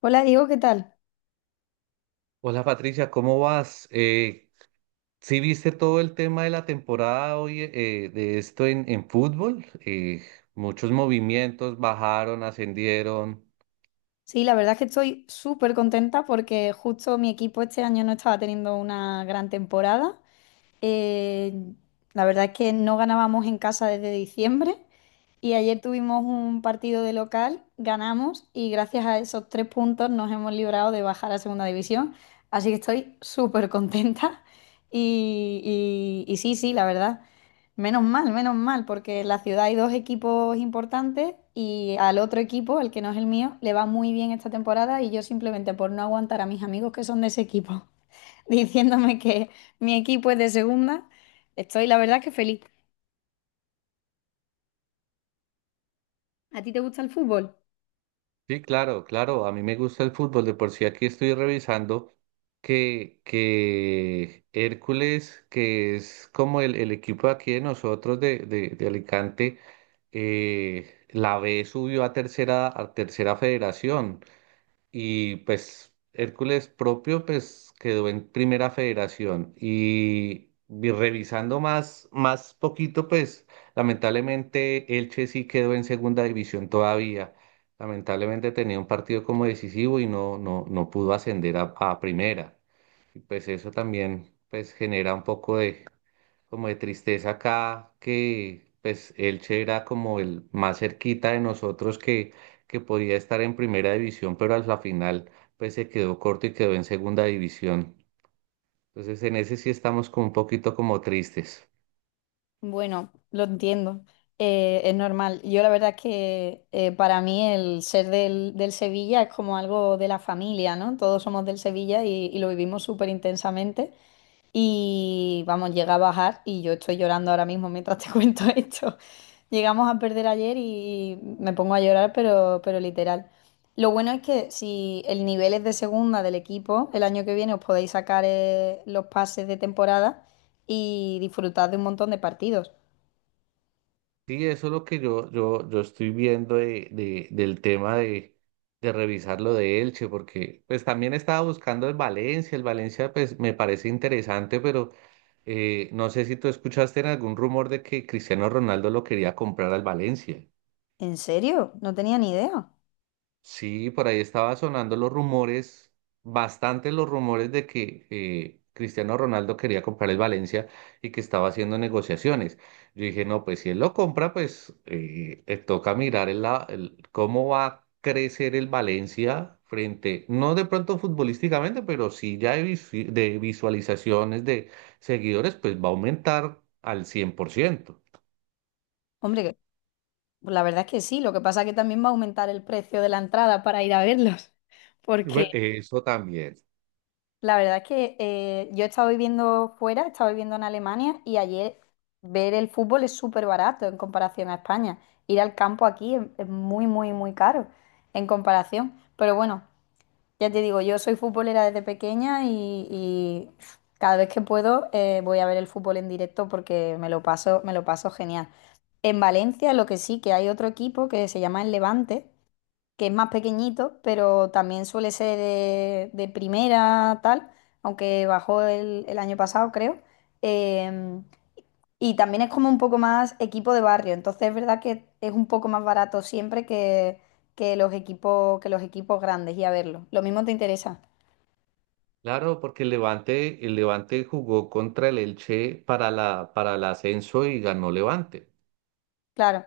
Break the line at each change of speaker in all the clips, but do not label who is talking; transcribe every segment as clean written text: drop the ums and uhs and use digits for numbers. Hola Diego, ¿qué tal?
Hola Patricia, ¿cómo vas? ¿Sí viste todo el tema de la temporada hoy de esto en fútbol? Muchos movimientos bajaron, ascendieron.
Sí, la verdad es que estoy súper contenta porque justo mi equipo este año no estaba teniendo una gran temporada. Eh, la verdad es que no ganábamos en casa desde diciembre. Y ayer tuvimos un partido de local, ganamos y gracias a esos tres puntos nos hemos librado de bajar a segunda división. Así que estoy súper contenta. Y sí, sí, la verdad. Menos mal, porque en la ciudad hay dos equipos importantes y al otro equipo, el que no es el mío, le va muy bien esta temporada y yo simplemente por no aguantar a mis amigos que son de ese equipo diciéndome que mi equipo es de segunda, estoy la verdad que feliz. ¿A ti te gusta el fútbol?
Sí, claro, claro, a mí me gusta el fútbol. De por sí aquí estoy revisando que Hércules, que es como el equipo de aquí de nosotros de Alicante, la B subió a tercera federación. Y pues Hércules propio pues quedó en primera federación y, revisando más, más poquito pues lamentablemente Elche sí quedó en segunda división todavía. Lamentablemente tenía un partido como decisivo y no pudo ascender a primera. Y pues eso también pues genera un poco de como de tristeza acá, que pues Elche era como el más cerquita de nosotros que podía estar en primera división, pero a la final pues se quedó corto y quedó en segunda división. Entonces en ese sí estamos como un poquito como tristes.
Bueno, lo entiendo. Es normal. Yo la verdad es que para mí el ser del Sevilla es como algo de la familia, ¿no? Todos somos del Sevilla y lo vivimos súper intensamente. Y vamos, llega a bajar y yo estoy llorando ahora mismo mientras te cuento esto. Llegamos a perder ayer y me pongo a llorar, pero literal. Lo bueno es que si el nivel es de segunda del equipo, el año que viene os podéis sacar los pases de temporada y disfrutad de un montón de partidos.
Sí, eso es lo que yo estoy viendo del tema de revisar lo de Elche, porque pues también estaba buscando el Valencia pues me parece interesante, pero no sé si tú escuchaste en algún rumor de que Cristiano Ronaldo lo quería comprar al Valencia.
¿En serio? No tenía ni idea.
Sí, por ahí estaba sonando los rumores, bastante los rumores de que Cristiano Ronaldo quería comprar el Valencia y que estaba haciendo negociaciones. Yo dije, no, pues si él lo compra, pues toca mirar cómo va a crecer el Valencia frente, no de pronto futbolísticamente, pero sí ya de de visualizaciones, de seguidores, pues va a aumentar al 100%.
Hombre, pues la verdad es que sí, lo que pasa es que también va a aumentar el precio de la entrada para ir a verlos, porque
Eso también.
la verdad es que yo he estado viviendo fuera, he estado viviendo en Alemania y ayer ver el fútbol es súper barato en comparación a España. Ir al campo aquí es muy, muy, muy caro en comparación. Pero bueno, ya te digo, yo soy futbolera desde pequeña y cada vez que puedo voy a ver el fútbol en directo porque me lo paso genial. En Valencia lo que sí, que hay otro equipo que se llama el Levante, que es más pequeñito, pero también suele ser de primera tal, aunque bajó el año pasado, creo. Em, y también es como un poco más equipo de barrio, entonces es verdad que es un poco más barato siempre que, que los equipos grandes y a verlo. Lo mismo te interesa.
Claro, porque el Levante jugó contra el Elche para la, para el ascenso y ganó Levante.
Claro,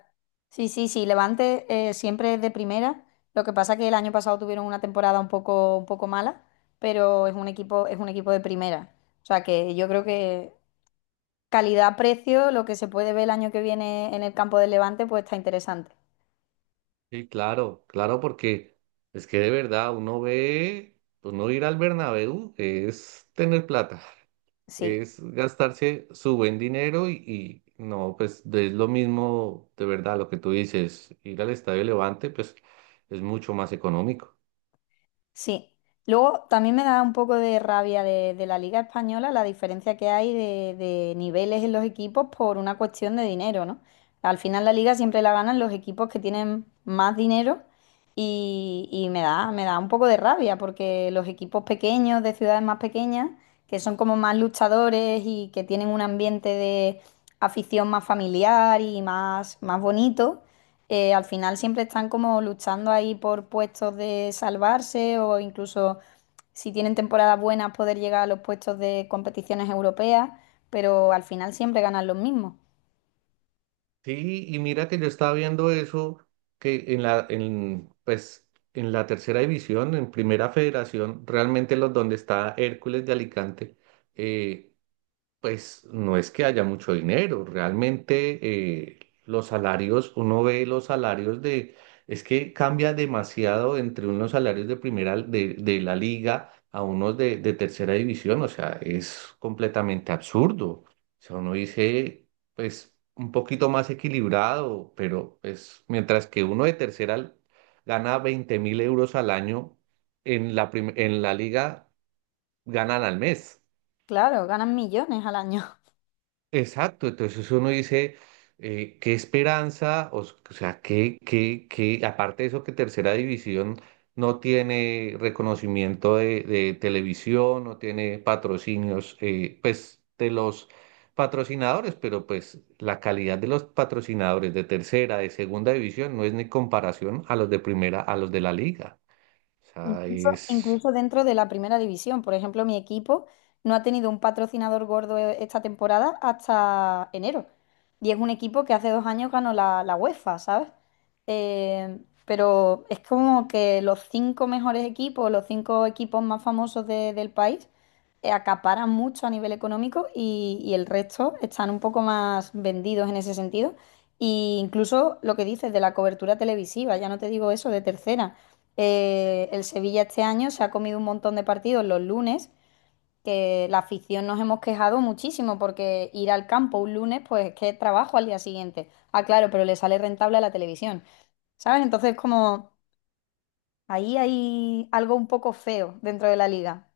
sí, sí, sí, Levante siempre es de primera. Lo que pasa que el año pasado tuvieron una temporada un poco mala, pero es un equipo de primera. O sea que yo creo que calidad-precio, lo que se puede ver el año que viene en el campo del Levante, pues está interesante.
Sí, claro, claro, porque es que de verdad uno ve, uno ir al Bernabéu es tener plata,
Sí.
es gastarse su buen dinero y no, pues es lo mismo, de verdad, lo que tú dices, ir al Estadio Levante, pues es mucho más económico.
Sí. Luego también me da un poco de rabia de la Liga Española la diferencia que hay de niveles en los equipos por una cuestión de dinero, ¿no? Al final la liga siempre la ganan los equipos que tienen más dinero y me da un poco de rabia porque los equipos pequeños de ciudades más pequeñas, que son como más luchadores y que tienen un ambiente de afición más familiar y más, más bonito, al final siempre están como luchando ahí por puestos de salvarse o incluso si tienen temporadas buenas poder llegar a los puestos de competiciones europeas, pero al final siempre ganan los mismos.
Sí, y mira que yo estaba viendo eso, que en pues, en la tercera división, en primera federación, realmente los donde está Hércules de Alicante, eh, pues no es que haya mucho dinero, realmente los salarios, uno ve los salarios de, es que cambia demasiado entre unos salarios de primera, de la liga a unos de tercera división, o sea, es completamente absurdo. O sea, uno dice, pues un poquito más equilibrado, pero pues mientras que uno de tercera gana 20.000 euros al año, en en la liga ganan al mes.
Claro, ganan millones al año.
Exacto, entonces uno dice, qué esperanza, o sea, que, aparte de eso que Tercera División no tiene reconocimiento de televisión, no tiene patrocinios, pues de los patrocinadores, pero pues la calidad de los patrocinadores de Tercera, de Segunda División no es ni comparación a los de Primera, a los de la Liga. O sea,
Incluso,
es...
incluso dentro de la primera división. Por ejemplo, mi equipo no ha tenido un patrocinador gordo esta temporada hasta enero. Y es un equipo que hace 2 años ganó la UEFA, ¿sabes? Eh, pero es como que los cinco mejores equipos, los cinco equipos más famosos del país, acaparan mucho a nivel económico y el resto están un poco más vendidos en ese sentido. Y incluso lo que dices de la cobertura televisiva, ya no te digo eso de tercera. El Sevilla este año se ha comido un montón de partidos los lunes, que la afición nos hemos quejado muchísimo porque ir al campo un lunes, pues es que es trabajo al día siguiente. Ah, claro, pero le sale rentable a la televisión, ¿sabes? Entonces como ahí hay algo un poco feo dentro de la liga.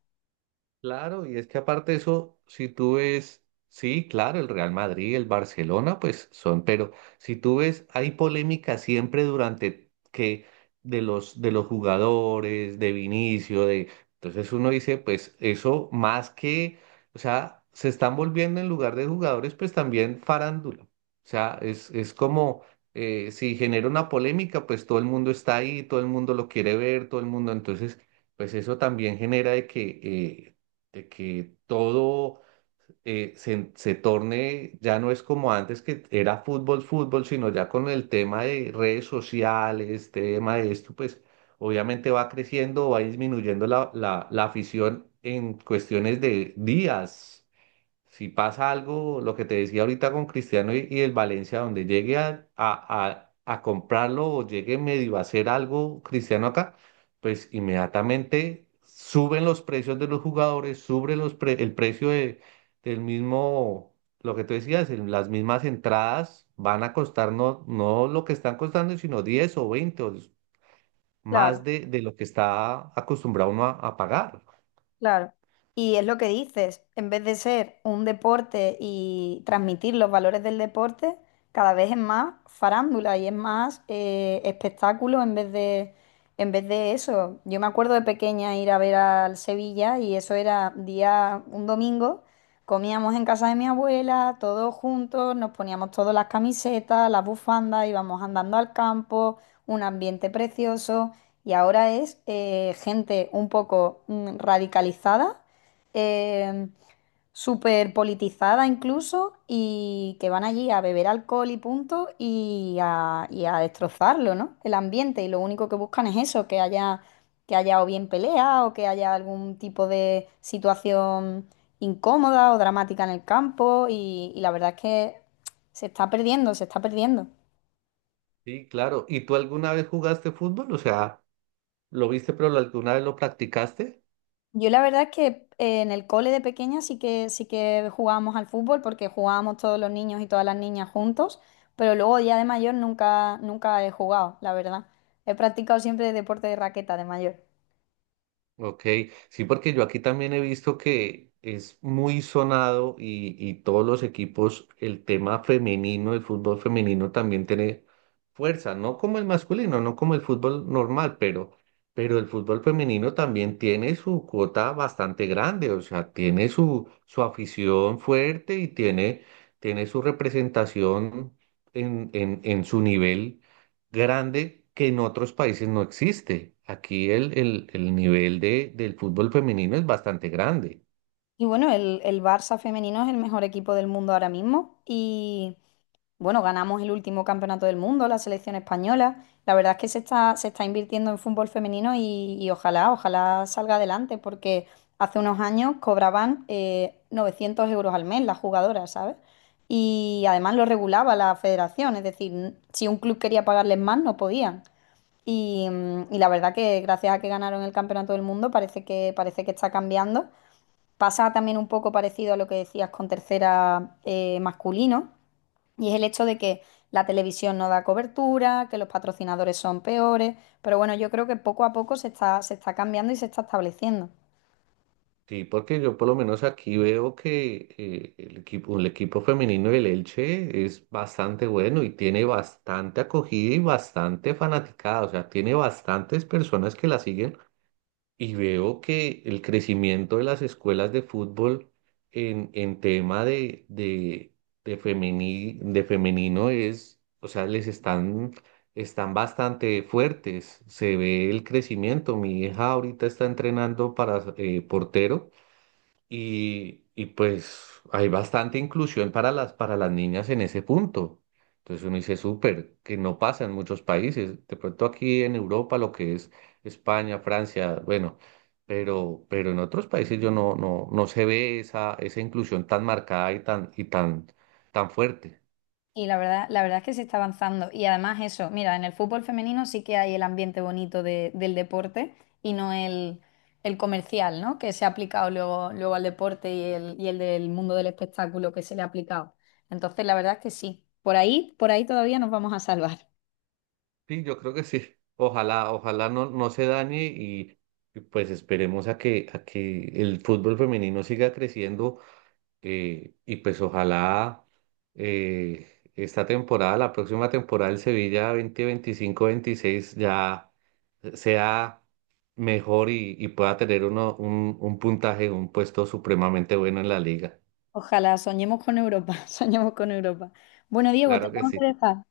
Claro, y es que aparte de eso, si tú ves, sí, claro, el Real Madrid, el Barcelona, pues son, pero si tú ves, hay polémica siempre durante que de los jugadores, de Vinicio, de entonces uno dice, pues eso más que, o sea, se están volviendo en lugar de jugadores, pues también farándula. O sea, es como si genera una polémica, pues todo el mundo está ahí, todo el mundo lo quiere ver, todo el mundo, entonces pues eso también genera de que todo se torne, ya no es como antes que era fútbol, fútbol, sino ya con el tema de redes sociales, tema de esto, pues obviamente va creciendo, va disminuyendo la afición en cuestiones de días. Si pasa algo, lo que te decía ahorita con Cristiano y el Valencia, donde llegue a comprarlo o llegue medio a hacer algo Cristiano acá, pues inmediatamente suben los precios de los jugadores, sube los el precio de, del mismo, lo que tú decías, el- las mismas entradas van a costar no, no lo que están costando, sino 10 o 20 o más
Claro.
de lo que está acostumbrado uno a pagar.
Claro. Y es lo que dices, en vez de ser un deporte y transmitir los valores del deporte, cada vez es más farándula y es más espectáculo en vez de, eso. Yo me acuerdo de pequeña ir a ver al Sevilla y eso era día, un domingo, comíamos en casa de mi abuela, todos juntos, nos poníamos todas las camisetas, las bufandas, íbamos andando al campo, un ambiente precioso. Y ahora es gente un poco radicalizada, eh, súper politizada incluso, y que van allí a beber alcohol y punto y a destrozarlo, ¿no? El ambiente. Y lo único que buscan es eso, que haya o bien pelea o que haya algún tipo de situación incómoda o dramática en el campo. Y la verdad es que se está perdiendo, se está perdiendo.
Sí, claro. ¿Y tú alguna vez jugaste fútbol? O sea... ¿Lo viste, pero alguna vez lo practicaste?
Yo la verdad es que en el cole de pequeña sí que jugábamos al fútbol porque jugábamos todos los niños y todas las niñas juntos, pero luego ya de mayor nunca nunca he jugado, la verdad. He practicado siempre deporte de raqueta de mayor.
Ok, sí, porque yo aquí también he visto que es muy sonado y todos los equipos, el tema femenino, el fútbol femenino también tiene fuerza, no como el masculino, no como el fútbol normal, pero el fútbol femenino también tiene su cuota bastante grande, o sea, tiene su afición fuerte y tiene, tiene su representación en, en su nivel grande que en otros países no existe. Aquí el nivel de, del fútbol femenino es bastante grande.
Y bueno, el Barça femenino es el mejor equipo del mundo ahora mismo y bueno, ganamos el último campeonato del mundo, la selección española. La verdad es que se está invirtiendo en fútbol femenino y ojalá, ojalá salga adelante, porque hace unos años cobraban 900 euros al mes las jugadoras, ¿sabes? Y además lo regulaba la federación, es decir, si un club quería pagarles más, no podían. Y la verdad que gracias a que ganaron el campeonato del mundo, parece que está cambiando. Pasa también un poco parecido a lo que decías con tercera, masculino, y es el hecho de que la televisión no da cobertura, que los patrocinadores son peores, pero bueno, yo creo que poco a poco se está cambiando y se está estableciendo.
Sí, porque yo por lo menos aquí veo que el equipo femenino del Elche es bastante bueno y tiene bastante acogida y bastante fanaticada. O sea, tiene bastantes personas que la siguen. Y veo que el crecimiento de las escuelas de fútbol en tema de femenino es, o sea, les están, están bastante fuertes. Se ve el crecimiento. Mi hija ahorita está entrenando para portero y pues hay bastante inclusión para las niñas en ese punto. Entonces uno dice, súper, que no pasa en muchos países. De pronto aquí en Europa, lo que es España, Francia, bueno, pero en otros países yo no se ve esa, esa inclusión tan marcada y tan, tan fuerte.
Y la verdad es que se está avanzando. Y además eso, mira, en el fútbol femenino sí que hay el ambiente bonito del deporte y no el comercial, ¿no? Que se ha aplicado luego al deporte y el del mundo del espectáculo que se le ha aplicado. Entonces, la verdad es que sí. Por ahí todavía nos vamos a salvar.
Sí, yo creo que sí. Ojalá, ojalá no se dañe y pues esperemos a que el fútbol femenino siga creciendo. Y pues ojalá esta temporada, la próxima temporada del Sevilla 2025-2026 ya sea mejor y pueda tener uno, un puntaje, un puesto supremamente bueno en la liga.
Ojalá, soñemos con Europa, soñemos con Europa. Bueno, Diego,
Claro que
tenemos
sí.
que dejar.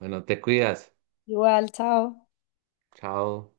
Bueno, te cuidas.
Igual, chao.
Chao.